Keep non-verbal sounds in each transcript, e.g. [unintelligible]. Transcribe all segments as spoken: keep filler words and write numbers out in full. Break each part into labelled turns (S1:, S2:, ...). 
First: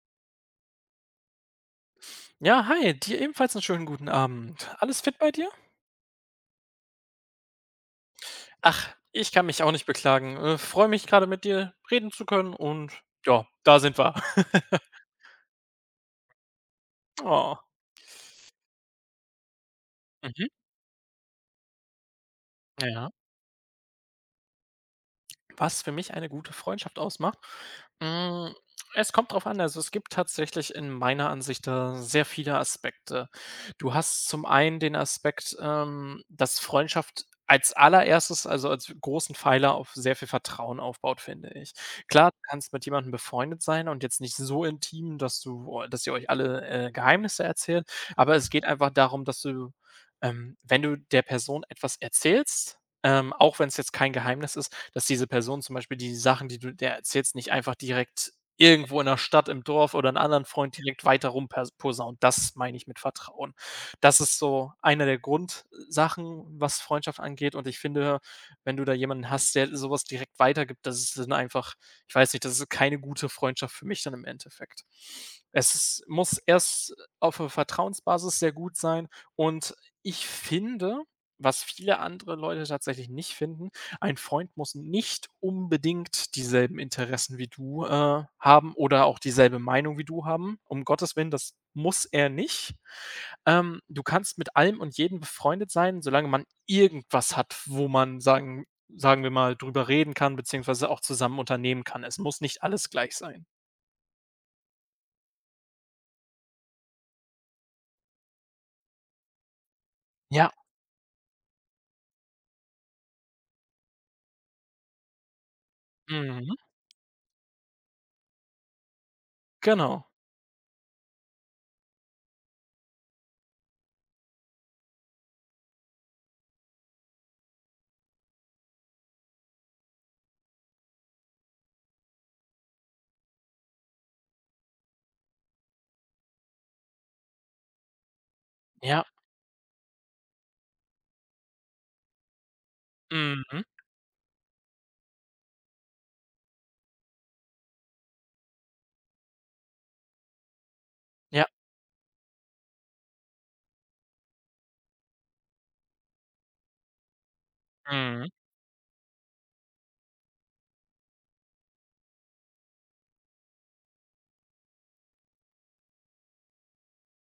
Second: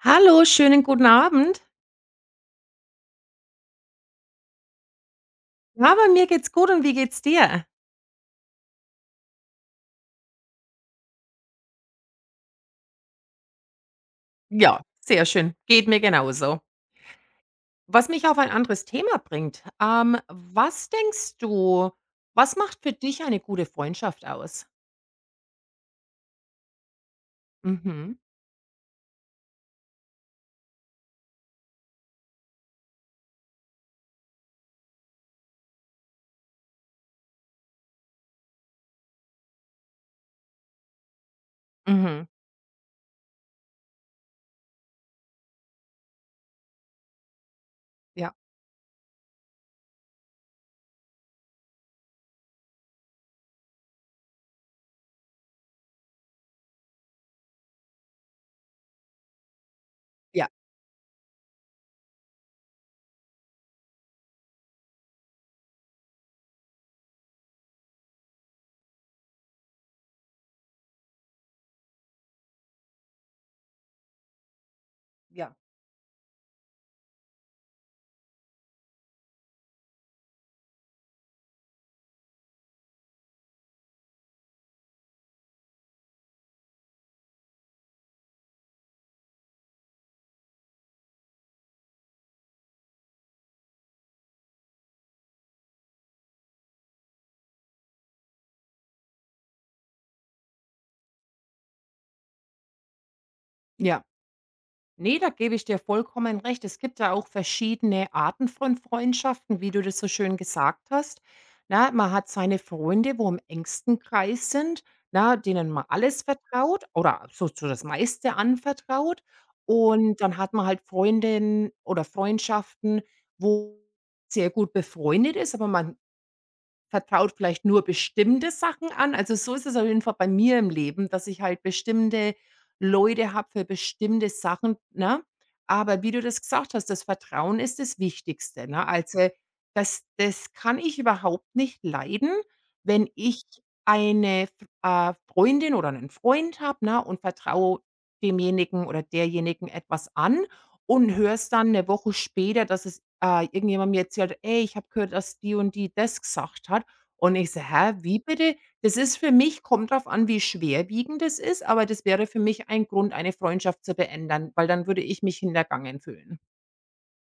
S1: Hallo, schönen, guten Abend.
S2: Ja, hi, dir ebenfalls 'n schönen guten Abend. Alles fit bei dir?
S1: Ja, bei mir geht's gut. Und wie geht's dir?
S2: Ach, ich kann mich auch nicht beklagen. Äh, freue mich gerade mit dir reden zu können und, ja, da sind wir.
S1: Ja,
S2: [laughs]
S1: sehr schön. Geht mir genauso.
S2: Oh.
S1: Was mich auf ein anderes Thema bringt. Ähm,
S2: Mhm.
S1: was denkst du, was macht für
S2: Ja.
S1: dich eine gute Freundschaft aus?
S2: Was für mich eine gute Freundschaft ausmacht?
S1: Mhm.
S2: Hm, es kommt drauf an, also es gibt tatsächlich in meiner Ansicht da sehr viele Aspekte. Du hast zum einen den Aspekt, ähm, dass Freundschaft als allererstes, also, als großen Pfeiler auf sehr viel Vertrauen aufbaut, finde ich.
S1: Mhm.
S2: Klar, du kannst mit jemandem befreundet sein und jetzt nicht so intim, dass du oah, dass ihr euch alle, äh, Geheimnisse erzählt,
S1: Ja.
S2: aber es geht einfach darum, dass du ähm, wenn du der Person etwas erzählst, ähm, auch wenn es jetzt kein Geheimnis ist, dass diese Person zum Beispiel die Sachen, die du der erzählst, nicht einfach direkt irgendwo in der Stadt im Dorf oder 'n anderen
S1: Ja.
S2: Freund direkt weiter rum per posaunt. Das meine ich mit Vertrauen. Das ist so eine der Grundsachen, was Freundschaft angeht und ich finde, wenn du da jemanden hast, der sowas direkt weitergibt, das ist dann einfach, ich weiß nicht das ist keine gute Freundschaft für mich dann im Endeffekt.
S1: Ja.
S2: Es muss erst auf 'ner Vertrauensbasis sehr gut sein. Und ich finde, was viele andere Leute tatsächlich nicht finden, ein Freund muss nicht unbedingt dieselben Interessen wie du, äh, haben oder auch dieselbe Meinung wie du haben. Um Gottes Willen, das muss er nicht. Ähm, du kannst mit allem und jedem befreundet sein, solange man irgendwas hat, wo man sagen sagen wir mal darüber reden kann, beziehungsweise auch zusammen unternehmen kann. Es muss nicht alles gleich sein.
S1: Ja. Ne, da gebe ich dir vollkommen recht. Es gibt da auch verschiedene Arten von Freundschaften, wie du das so schön
S2: Ja.
S1: gesagt hast. Na, man hat seine Freunde, wo im engsten Kreis sind, na, denen man alles
S2: Mhm.
S1: vertraut oder so so das meiste anvertraut,
S2: Genau.
S1: und dann hat man halt Freundinnen oder Freundschaften, wo sehr gut befreundet ist, aber man vertraut vielleicht nur bestimmte Sachen an. Also, so ist es auf jeden Fall bei mir im Leben, dass ich halt bestimmte Leute habe für bestimmte Sachen, ne? Aber wie du das gesagt hast, das Vertrauen ist das Wichtigste, ne?
S2: Ja.
S1: Also, das das kann ich überhaupt nicht leiden, wenn ich
S2: Mhm.
S1: eine, äh, Freundin oder 'nen Freund habe und vertraue demjenigen oder derjenigen etwas an und höre
S2: Ja.
S1: es dann 'ne Woche später, dass es, äh, irgendjemand mir erzählt: „Hey, ich habe gehört, dass die und die das gesagt hat." Und ich so: „Hä? Wie
S2: Mhm.
S1: bitte?" Das ist für mich kommt darauf an, wie schwerwiegend das ist, aber das wäre für mich ein Grund, eine Freundschaft zu beenden, weil dann würde ich mich hintergangen fühlen.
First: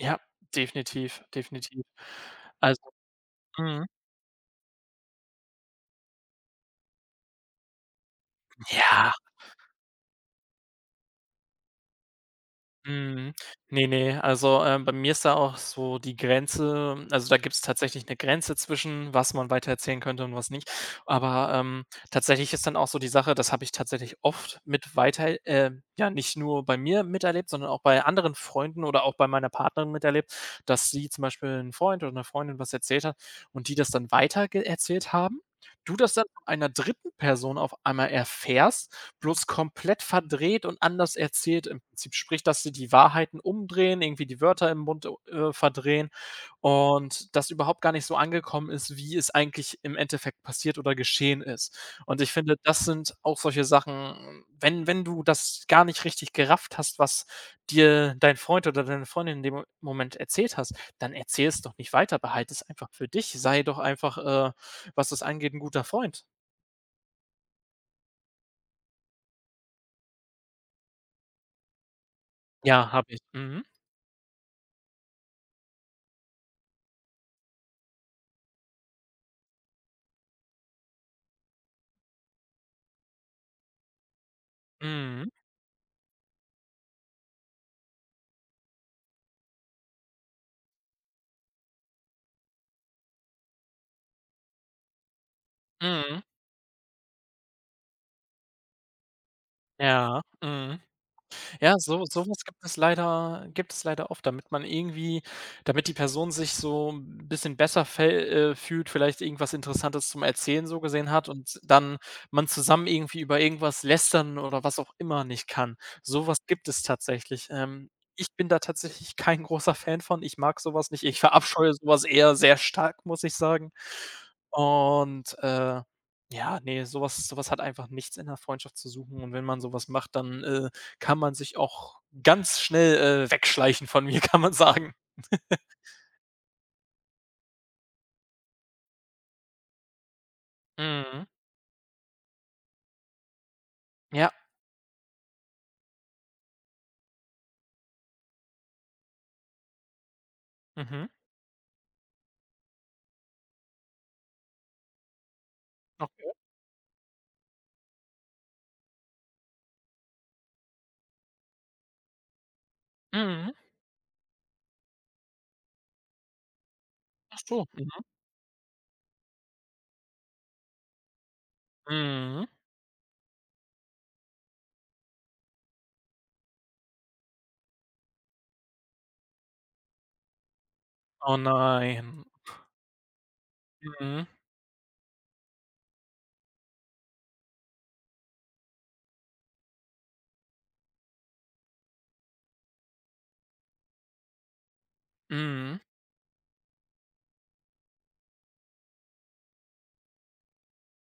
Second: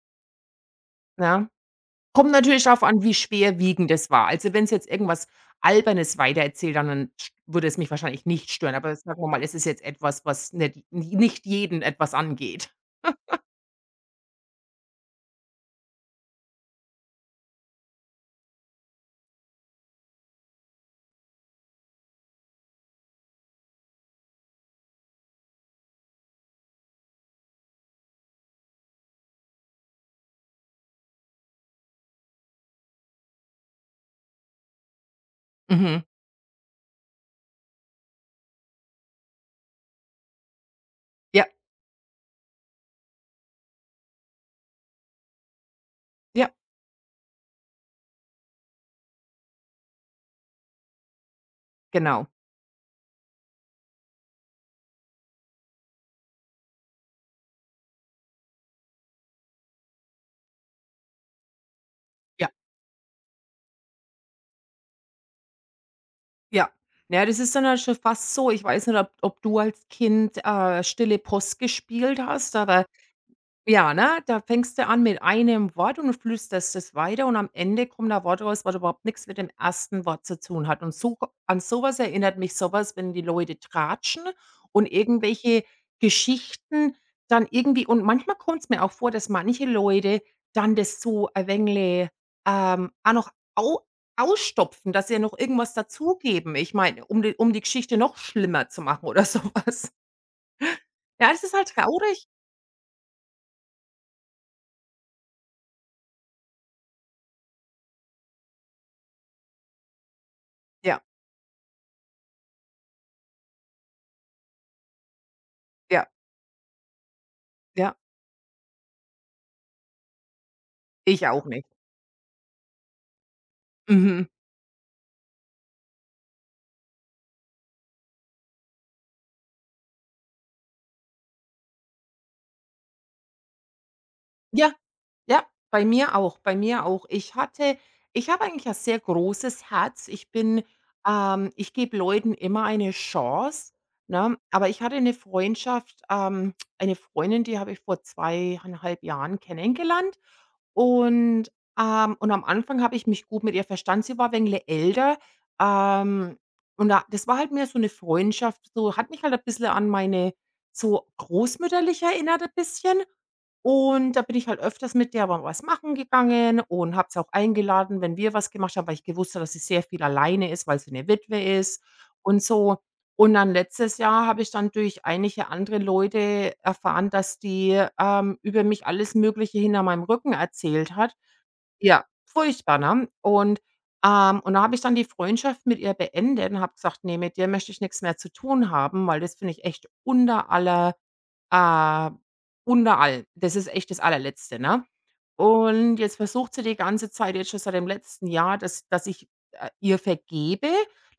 S2: Ja, definitiv,
S1: Ja.
S2: definitiv.
S1: Kommt natürlich
S2: Also
S1: darauf an, wie
S2: mhm.
S1: schwerwiegend das war. Also, wenn sie jetzt irgendwas Albernes weitererzählt haben, dann sch würde es mich wahrscheinlich nicht stören, aber
S2: Ja.
S1: sagen wir mal, es ist jetzt etwas, was nicht ni nicht jeden etwas angeht.
S2: Mhm.
S1: [laughs]
S2: Ne, ne, also, ähm, bei mir ist da auch so die Grenze also, da gibt es tatsächlich 'ne Grenze zwischen, was man weiter erzählen könnte und was nicht. Aber, ähm, tatsächlich ist dann auch so die Sache das habe ich tatsächlich oft mit weiter äh, ja, nicht nur bei mir miterlebt, sondern auch bei anderen Freunden oder auch bei meiner Partnerin miterlebt, dass sie zum Beispiel 'n Freund oder 'ner Freundin was erzählt hat und die das dann weiter ge erzählt haben, du
S1: Mhm.
S2: das dann von einer dritten Person auf einmal erfährst, bloß komplett verdreht und anders
S1: Ja.
S2: erzählt im Prinzip. Sprich, dass sie die Wahrheiten umdrehen, irgendwie die Wörter im Mund u äh, verdrehen.
S1: Ja.
S2: Und das überhaupt gar nicht so angekommen ist, wie es eigentlich im Endeffekt passiert oder geschehen ist. Und
S1: Genau.
S2: ich finde, das sind auch solche Sachen, wenn wenn du das gar nicht richtig gerafft hast, was dir dein Freund oder deine Freundin in dem Mo Moment erzählt hast, dann erzähl es doch nicht weiter.
S1: Ja.
S2: Behalt es einfach für dich. Sei doch einfach, äh, was das angeht, 'n guter Freund.
S1: Ja. Ja, das ist dann halt schon fast so ich weiß nicht, ob ob du als Kind, äh, stille Post gespielt hast, aber
S2: Ja, habe ich. Mhm.
S1: Ja, ne? Da fängst du an mit einem Wort und flüsterst das weiter und am Ende kommt da ein Wort raus, was überhaupt nichts mit dem ersten Wort zu tun hat. Und so an sowas erinnert mich sowas, wenn die Leute tratschen und
S2: Mhm.
S1: irgendwelche Geschichten dann irgendwie und manchmal kommt's mir auch vor, dass manche Leute dann das so ein wenig, ähm, auch noch au ausstopfen, dass sie noch irgendwas
S2: Mhm.
S1: dazugeben. Ich meine, um die um die Geschichte noch schlimmer zu machen oder sowas.
S2: Ja, mhm.
S1: Ja, es ist halt
S2: Ja, so
S1: traurig.
S2: sowas gibt es leider gibt es leider oft, damit man irgendwie damit die Person sich so 'n bisschen besser fä äh, fühlt, vielleicht irgendwas Interessantes zum Erzählen so
S1: Ja.
S2: gesehen hat und dann man zusammen irgendwie über irgendwas lästern oder was auch immer nicht kann.
S1: Ja.
S2: Sowas gibt es tatsächlich. Ähm,
S1: Ja.
S2: ich bin da tatsächlich kein großer Fan von, ich mag sowas nicht. Ich
S1: Ich auch nicht.
S2: verabscheue sowas eher sehr stark, muss ich sagen.
S1: Mhm.
S2: Und, äh, ja, ne, sowas sowas hat einfach nichts in der Freundschaft zu suchen. Und wenn man sowas macht, dann, äh, kann man sich auch ganz schnell, äh, wegschleichen von mir, kann man
S1: Ja,
S2: sagen.
S1: ja,
S2: [chuckles]
S1: bei mir auch, bei mir auch. Ich hatte ich habe eigentlich ein sehr großes Herz. Ich bin
S2: Mhm.
S1: ähm, ich gebe Leuten immer eine Chance,
S2: Ja.
S1: ne? Aber ich hatte 'ne Freundschaft, ähm eine Freundin, die habe ich vor zweieinhalb Jahren kennengelernt
S2: Mhm.
S1: und, ähm und am Anfang habe ich mich gut mit ihr verstanden. Sie war ein wenig älter,
S2: Okay.
S1: ähm, und da das war halt mehr so 'ne Freundschaft, so hat mich halt ein bisschen an meine so, großmütterlich erinnert ein bisschen.
S2: Mhm.
S1: Und da bin ich halt öfters mit der mal was machen gegangen und habe sie auch
S2: Ach so, mhm.
S1: eingeladen, wenn wir was gemacht haben, weil ich gewusst habe, dass sie sehr viel alleine ist, weil sie 'ne Witwe ist und
S2: Mhm.
S1: so. Und dann letztes Jahr habe ich dann durch einige andere Leute erfahren, dass die, ähm, über mich alles Mögliche hinter meinem Rücken erzählt hat.
S2: Oh,
S1: Ja,
S2: nein.
S1: furchtbar, ne? Und,
S2: Mhm.
S1: ähm und da habe ich dann die Freundschaft mit ihr beendet und habe gesagt: „Ne, mit dir möchte ich nichts mehr zu tun haben, weil das finde ich echt unter aller, äh unter all. Das ist echt das Allerletzte.“ Ne?
S2: Mhm.
S1: Und jetzt versucht sie die ganze Zeit jetzt schon seit dem letzten Jahr, dass dass ich, äh, ihr vergebe.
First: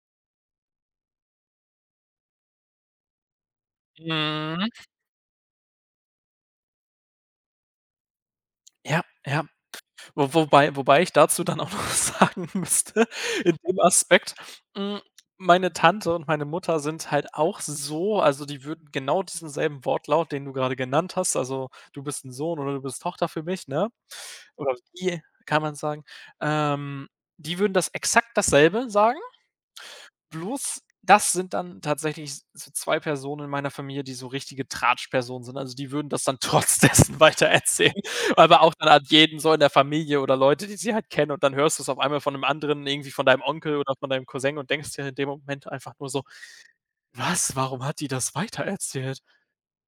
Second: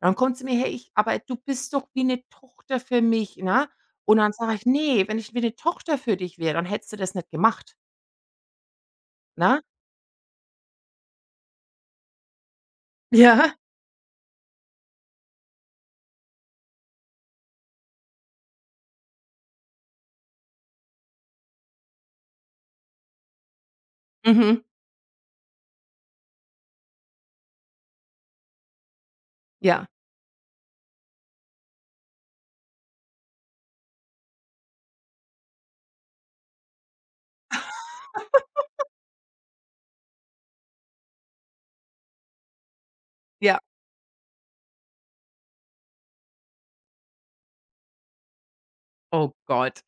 S1: Dann kommt sie mir her, ich „Aber du bist doch wie 'ne Tochter für mich“, ne? Und dann sage ich:
S2: Mhm.
S1: „Ne, wenn ich wie 'ne Tochter für dich wäre, dann hättest du das nicht gemacht.“
S2: Ja, ja.
S1: Na?
S2: Wo wobei wobei ich dazu dann auch noch sagen müsste, in
S1: Ja.
S2: dem Aspekt, hm, meine Tante und meine Mutter sind halt auch so, also die würden genau diesen selben Wortlaut, den du gerade genannt hast, also du bist 'n Sohn oder du bist Tochter für mich, ne?
S1: Mhm.
S2: Oder die kann man sagen, ähm, die würden das exakt dasselbe sagen.
S1: Ja.
S2: Bloß, das sind dann tatsächlich so zwei Personen in meiner Familie, die so richtige Tratschpersonen sind. Also die würden das dann trotz dessen weiter
S1: Lachen.
S2: erzählen, aber auch dann an jeden so in der Familie oder Leute, die sie halt kennen und dann hörst du's auf einmal von 'nem anderen irgendwie von deinem
S1: Ja.
S2: Onkel oder von deinem Cousin und denkst dir in dem Moment einfach nur so: „Was?“ Warum hat die das weiter erzählt?
S1: Oh Gott.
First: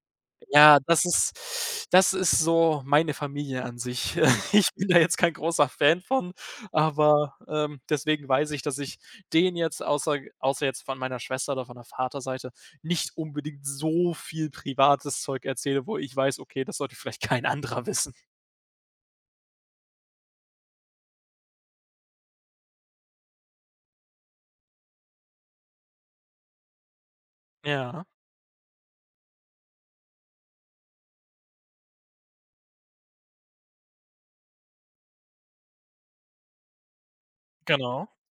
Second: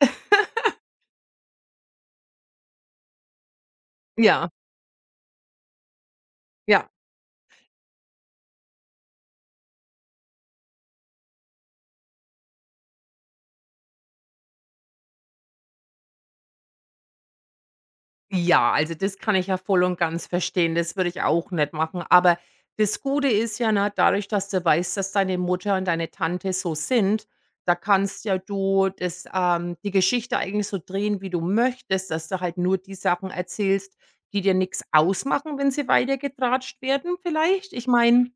S2: Ja,
S1: [laughs]
S2: das ist das ist so meine Familie an sich.
S1: Ja.
S2: ich bin da jetzt kein großer Fan von,
S1: Ja.
S2: aber, ähm, deswegen weiß ich, dass ich denen jetzt außer außer jetzt von meiner Schwester oder von der Vater Seite nicht unbedingt so viel privates Zeug erzähle, wo ich weiß, okay, das sollte vielleicht kein anderer wissen.
S1: Ja, also das kann ich ja voll und ganz verstehen. Das würde ich auch nicht machen. Aber das Gute ist ja na, dadurch, dass du weißt, dass deine Mutter und deine Tante so sind, da
S2: Ja.
S1: kannst ja du das, ähm, die Geschichte eigentlich so drehen, wie du möchtest, dass du halt nur die Sachen erzählst, die dir nichts ausmachen, wenn sie weiter getratscht werden vielleicht. Ich
S2: Genau.
S1: meine,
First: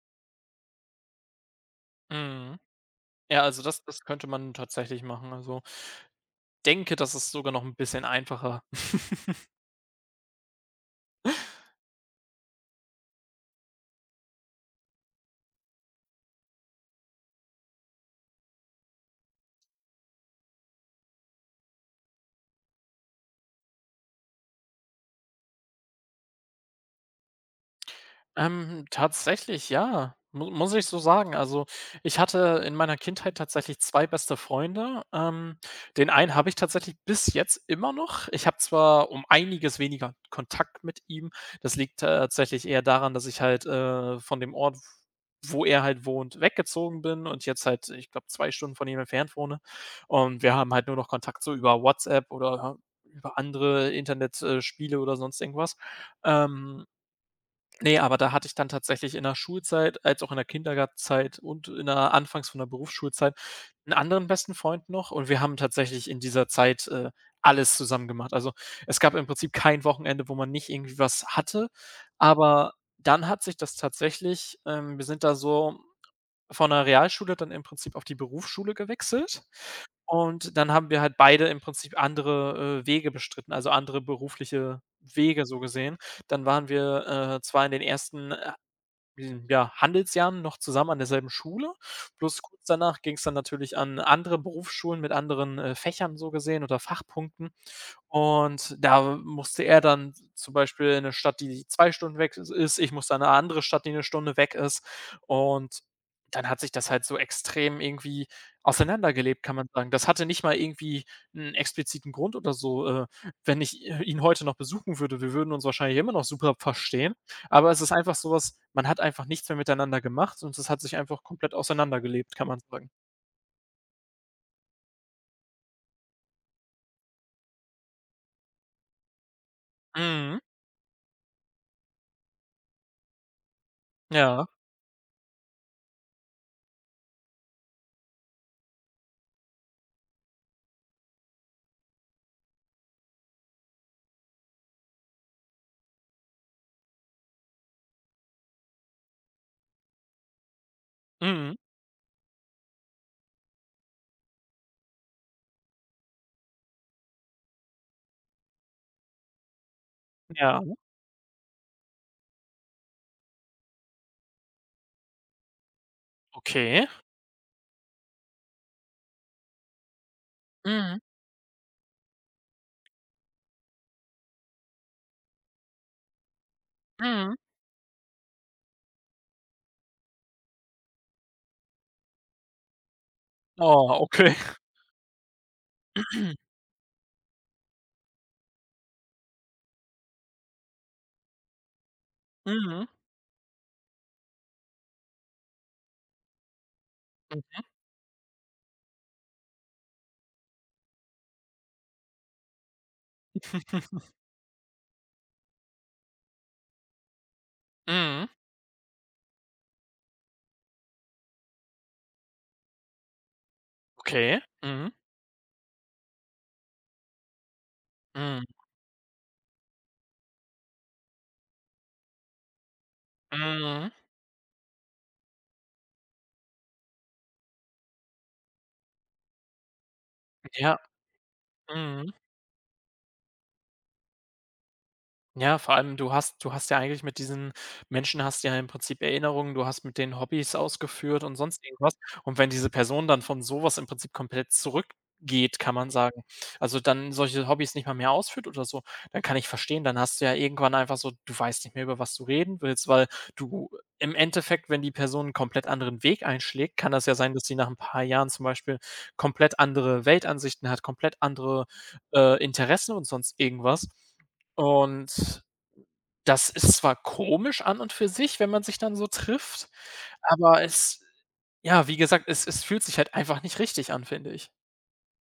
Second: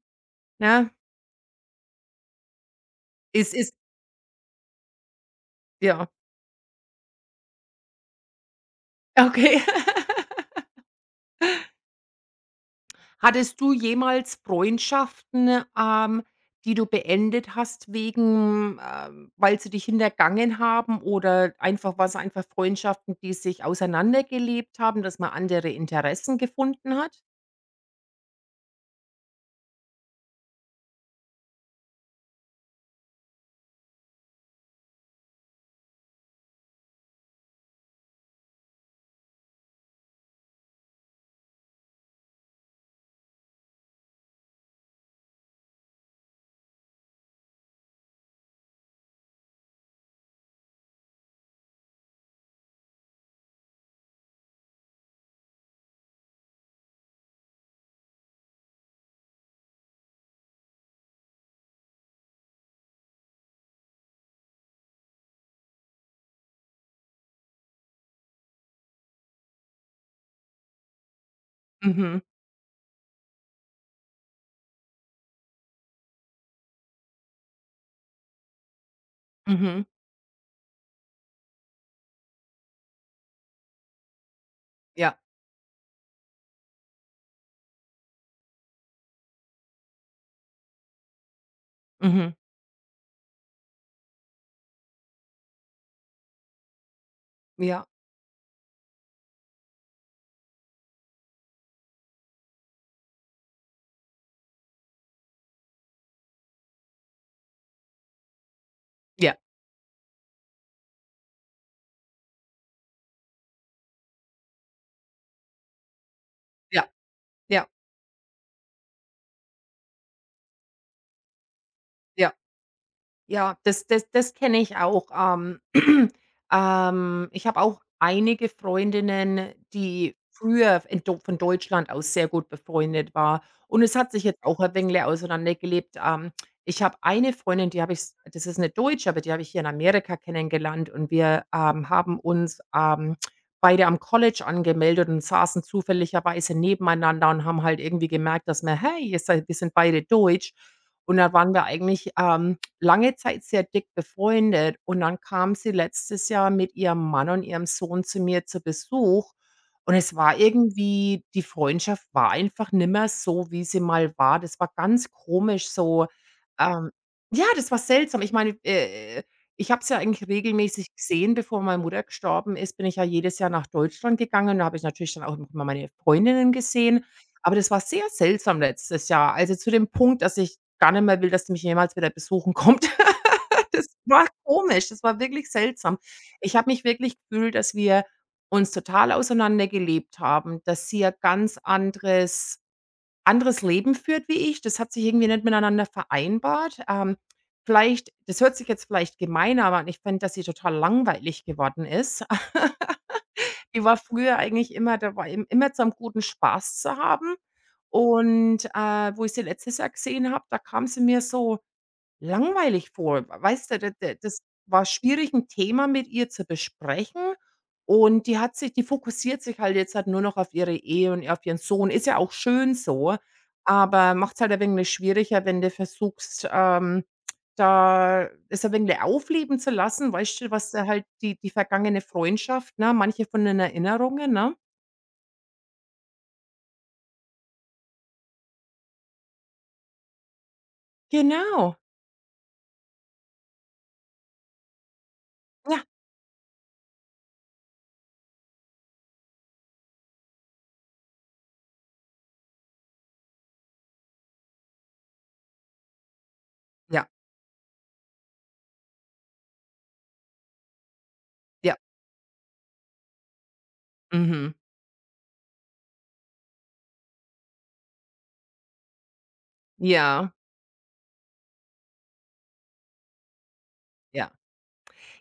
S1: ne?
S2: Mhm. Ja,
S1: Es
S2: also,
S1: ist
S2: das das könnte man tatsächlich machen, also
S1: Ja.
S2: denke, das ist sogar noch 'n bisschen einfacher. [laughs]
S1: Okay. [laughs] Hattest du jemals Freundschaften, ähm, die du beendet hast wegen, äh weil sie dich hintergangen haben oder einfach waren es einfach Freundschaften, die sich auseinandergelebt haben, dass man andere Interessen gefunden hat?
S2: Ähm, tatsächlich, ja, mu muss ich so sagen. Also, ich hatte in meiner Kindheit tatsächlich zwei beste Freunde. Ähm, den einen habe ich tatsächlich bis jetzt immer noch. Ich habe zwar um einiges weniger Kontakt mit ihm, das liegt tatsächlich eher daran, dass ich halt, äh, von dem Ort, w wo er halt wohnt, weggezogen bin und jetzt halt, ich glaube zwei Stunden von ihm entfernt wohne. Und wir haben halt nur noch Kontakt so über WhatsApp oder, äh, über andere Internet, äh, Spiele oder sonst irgendwas. Ähm, ne, aber da hatte ich dann tatsächlich in der Schulzeit, als auch in der Kindergartenzeit und in der anfangs von der Berufsschulzeit 'n anderen besten Freund noch, und wir haben tatsächlich in dieser Zeit, äh, alles zusammen gemacht. Also, es gab im Prinzip kein Wochenende, wo man nicht irgendwie was hatte,
S1: Mhm.
S2: aber dann hat sich das tatsächlich, ähm wir sind da so von der Realschule dann im Prinzip auf die Berufsschule gewechselt.
S1: Mhm.
S2: Und dann haben wir halt beide im Prinzip andere, äh, Wege bestritten, also andere berufliche
S1: Ja.
S2: Wege so gesehen. Dann waren wir, äh, zwar in den ersten, äh, hm, ja Handelsjahren noch zusammen an derselben Schule,
S1: Mhm.
S2: plus kurz danach ging es dann natürlich an andere Berufsschulen mit anderen, äh, Fächern so gesehen oder Fachpunkten.
S1: Ja.
S2: Und da musste er dann zum Beispiel in 'ne Stadt, die zwei Stunden weg i ist. Ich musste dann in 'ne andere Stadt, die 'ne Stunde weg ist. Und dann hat sich das halt so extrem irgendwie
S1: Ja.
S2: auseinandergelebt, kann man sagen. Das hatte nicht mal irgendwie 'n expliziten Grund oder so, äh, wenn ich i ihn heute noch besuchen würde, wir würden uns wahrscheinlich immer noch super
S1: Ja.
S2: verstehen.
S1: Ja.
S2: Aber es ist einfach sowas man hat einfach nichts mehr miteinander gemacht und es hat sich einfach komplett
S1: Ja.
S2: auseinandergelebt, kann man sagen.
S1: Ja, das das das kenne ich auch. Ähm. [clears throat] Ähm, ich habe auch einige Freundinnen, die
S2: Mhm.
S1: früher in Deu von Deutschland aus sehr gut befreundet war. Und es hat sich jetzt
S2: Ja.
S1: auch ein wenig auseinandergelebt. Ähm, ich habe eine Freundin, die habe ich das ist 'ne Deutsche, aber die habe ich hier in Amerika kennengelernt und wir, ähm, haben uns, ähm, beide am College angemeldet und saßen zufälligerweise nebeneinander und haben halt irgendwie gemerkt, dass wir, hey, wir sind wir sind beide Deutsch. Und dann
S2: Mhm.
S1: waren wir eigentlich, ähm, lange Zeit sehr dick befreundet, und dann kam sie letztes Jahr mit ihrem Mann und ihrem Sohn zu mir zu Besuch. Und es war
S2: Ja.
S1: irgendwie die Freundschaft war einfach nicht mehr so, wie sie mal war. Das war ganz komisch so,
S2: Okay.
S1: ähm ja, das war seltsam. Ich meine, äh, äh, ich habe sie ja eigentlich regelmäßig
S2: Mhm.
S1: gesehen. Bevor meine Mutter gestorben ist, bin ich ja jedes Jahr nach Deutschland gegangen, und da habe ich natürlich dann auch immer meine Freundinnen gesehen,
S2: Mhm.
S1: aber das war sehr seltsam letztes Jahr, also zu dem Punkt, dass ich gar nicht mehr will, dass sie mich jemals wieder besuchen kommt. [laughs] Das
S2: Oh,
S1: war
S2: okay.
S1: komisch, das war wirklich seltsam.
S2: [clears throat]
S1: Ich habe mich wirklich gefühlt, dass wir uns total auseinander gelebt haben, dass sie ein ganz anderes
S2: Mhm.
S1: anderes Leben führt wie ich. Das hat sich irgendwie nicht miteinander vereinbart. Ähm,
S2: Mhm.
S1: vielleicht das hört sich jetzt vielleicht gemein an, aber ich fände, dass sie total langweilig geworden ist. [laughs] Die war
S2: [laughs]
S1: früher eigentlich immer da war imm immer zu einem guten Spaß zu haben.
S2: Mhm.
S1: Und, äh, wo ich sie letztes Jahr gesehen habe, da kam sie mir so langweilig vor. W weißt du? D d das
S2: Okay,
S1: war
S2: mhm.
S1: schwierig, 'n Thema mit ihr zu besprechen. Und die
S2: Mhm.
S1: hat sich die fokussiert sich halt jetzt nur noch auf ihre Ehe und auf ihren Sohn. Ist ja auch schön so,
S2: Mhm.
S1: aber macht es halt ein wenig schwieriger, wenn du versuchst, ähm, da es ein wenig aufleben zu lassen, weißt schon, was
S2: Ja.
S1: da halt die die vergangene
S2: Mhm.
S1: Freundschaft ne, manche von den Erinnerungen, ne?
S2: Ja, vor allem du hast du hast ja eigentlich mit diesen Menschen hast du ja im Prinzip Erinnerungen. Du hast mit denen Hobbys ausgeführt und sonst
S1: Genau.
S2: irgendwas. Und wenn diese Person dann von sowas im Prinzip komplett zurückgeht, kann
S1: Ja.
S2: man sagen also dann solche Hobbys nicht mal mehr ausführt oder so, dann kann ich verstehen, dann hast du ja irgendwann einfach so du weißt nicht mehr, über was du reden willst, weil du im Endeffekt, wenn die Person 'n komplett anderen Weg einschlägt, kann das
S1: Ja.
S2: ja sein, dass sie nach ein paar Jahren zum Beispiel komplett andere Weltansichten hat, komplett andere,
S1: Ja.
S2: äh, Interessen und sonst irgendwas
S1: Mhm.
S2: und, das ist zwar komisch an und für sich, wenn man sich dann so trifft,
S1: Ja.
S2: aber es ja wie gesagt, es es fühlt sich halt einfach nicht richtig an, finde
S1: Ja.
S2: ich.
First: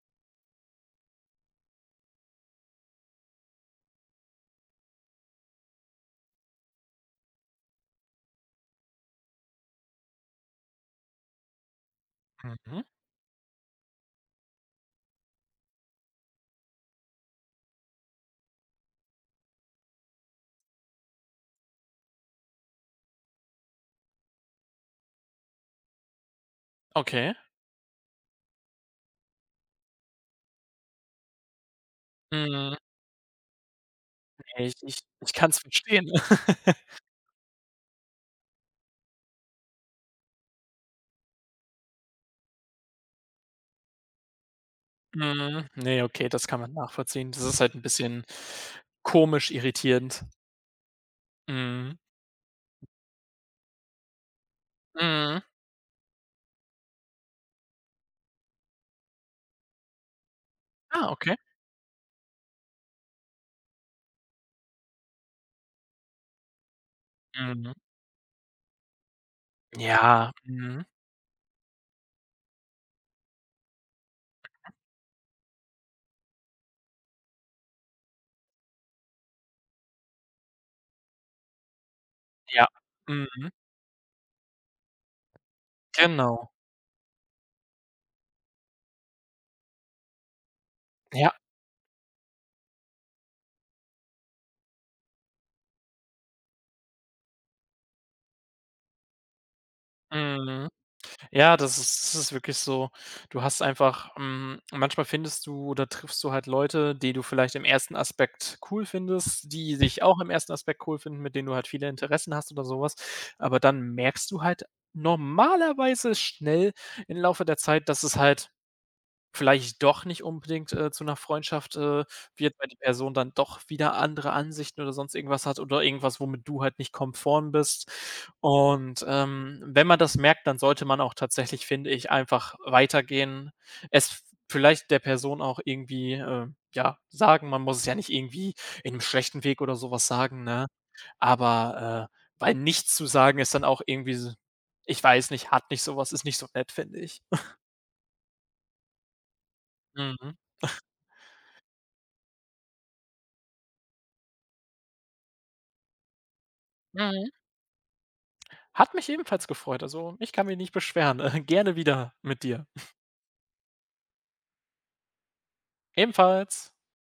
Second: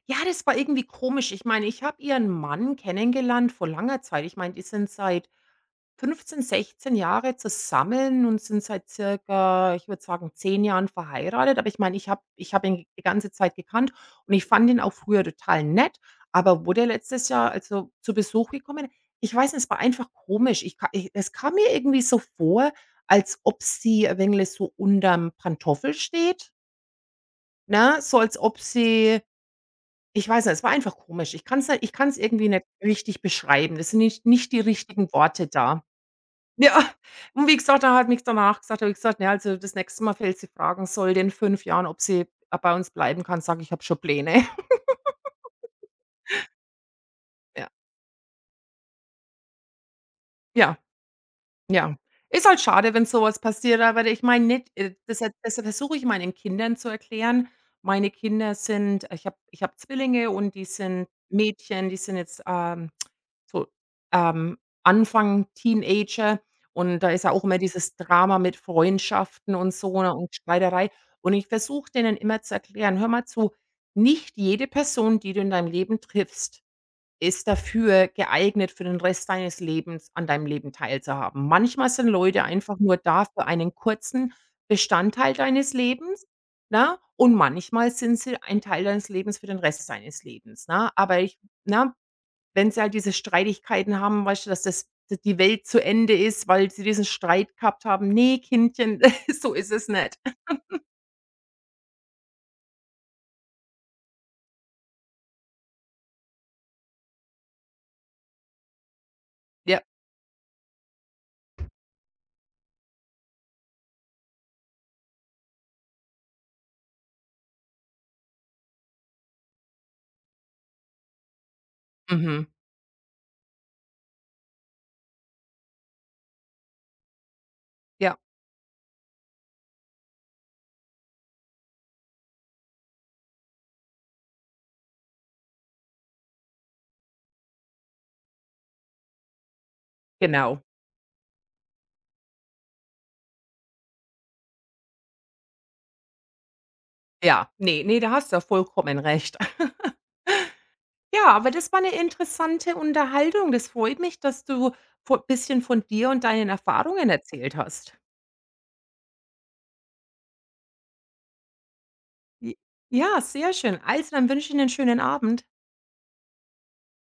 S1: Ja, das war irgendwie komisch. Ich meine, ich habe Ihren Mann kennengelernt vor langer Zeit. Ich meine, die sind seit fünfzehn, sechszehn Jahren zusammen und sind seit circa, ich würde sagen, zehn Jahren verheiratet, aber ich meine, ich habe ich habe
S2: Mhm.
S1: ihn die ganze Zeit gekannt und ich fand ihn auch früher total nett, aber wo der letztes Jahr, also zu Besuch gekommen ich weiß nicht, es war einfach komisch. Ich ka i es kam mir irgendwie so vor, als ob sie ein wenig so unter dem Pantoffel steht.
S2: Okay.
S1: Ne, so als ob sie ich weiß nicht, es war einfach komisch. Ich kann es nicht ich kann es irgendwie nicht
S2: Mhm.
S1: richtig beschreiben. Das sind nicht nicht die
S2: Ne, ich ich
S1: richtigen
S2: ich
S1: Worte
S2: kann es
S1: da.
S2: verstehen.
S1: Ja,
S2: [laughs]
S1: und wie gesagt, da hat nichts danach gesagt da habe ich gesagt, na, also, das nächste Mal, falls sie fragen sollte in fünf Jahren, ob sie, äh, bei uns bleiben kann, sage ich, ich habe schon Pläne.
S2: Mhm, ne, okay, das
S1: [giggles]
S2: kann man nachvollziehen. Das ist
S1: Ja.
S2: halt 'n bisschen komisch, irritierend.
S1: Ja. Ja.
S2: Mhm.
S1: Ist halt schade, wenn sowas passiert, aber ich meine nicht, äh, desha
S2: Mhm.
S1: deshalb versuche ich meinen Kindern zu erklären meine Kinder sind ich habe ich habe Zwillinge, und die sind
S2: Ah, okay.
S1: Mädchen, die sind jetzt, ähm, so, ähm, Anfang Teenager, und da ist ja auch immer
S2: Mhm.
S1: dieses Drama mit Freundschaften und so, ne,
S2: Ja,
S1: und
S2: mhm.
S1: Streiterei. Und ich versuche, denen immer zu erklären: „Hör mal zu, nicht jede
S2: [unintelligible]
S1: Person, die du in deinem Leben triffst, ist dafür geeignet für den Rest deines Lebens an deinem Leben teilzuhaben. Manchmal sind Leute
S2: Ja,
S1: einfach nur da für
S2: mhm.
S1: einen kurzen Bestandteil deines Lebens,
S2: Genau.
S1: ne? Und manchmal sind sie ein Teil deines Lebens für den Rest deines Lebens, ne?“ Aber
S2: Ja.
S1: ich ne, wenn sie halt diese Streitigkeiten haben, weißt schon, dass das die Welt zu Ende ist, weil sie diesen Streit gehabt haben „Ne, Kindchen, [chuckles] so ist es nicht.“
S2: Mhm.
S1: [laughs]
S2: Ja, das ist das ist wirklich so. Du hast einfach, hm manchmal findest du oder triffst du halt Leute, die du vielleicht im ersten Aspekt cool findest, die
S1: Ja.
S2: dich auch im ersten Aspekt cool finden, mit denen du halt viele Interessen hast oder sowas. Aber dann merkst du halt normalerweise schnell im Laufe der Zeit, dass es halt vielleicht doch nicht unbedingt, äh, zu 'ner Freundschaft, äh,
S1: Mhm.
S2: wird, weil die Person dann doch wieder andere Ansichten oder sonst irgendwas hat oder irgendwas, womit du halt nicht konform bist.
S1: Ja.
S2: Und, ähm, wenn man das merkt, dann sollte man auch tatsächlich, finde ich einfach weitergehen, es vielleicht der Person auch irgendwie, ähm, ja sagen, man muss es ja nicht irgendwie in 'nem schlechten Weg oder sowas sagen,
S1: Genau.
S2: ne? Aber, äh, weil nichts zu sagen ist dann auch irgendwie s ich weiß nicht, hat nicht sowas, ist nicht so nett, finde ich.
S1: Ja.
S2: [chuckles]
S1: Ne, ne, da hast du ja vollkommen recht. [laughs]
S2: Mhm. [chuckles]
S1: Ja, aber das war 'ne interessante Unterhaltung. Das freut mich, dass du vo bisschen von dir und deinen Erfahrungen
S2: Mhm.
S1: erzählt hast.
S2: Hat mich ebenfalls gefreut. Also, ich kann mich nicht beschweren. [chuckles] Gerne wieder mit
S1: J
S2: dir. [chuckles]
S1: Ja, sehr schön. Also, dann wünsche ich 'nen schönen Abend.
S2: Ebenfalls.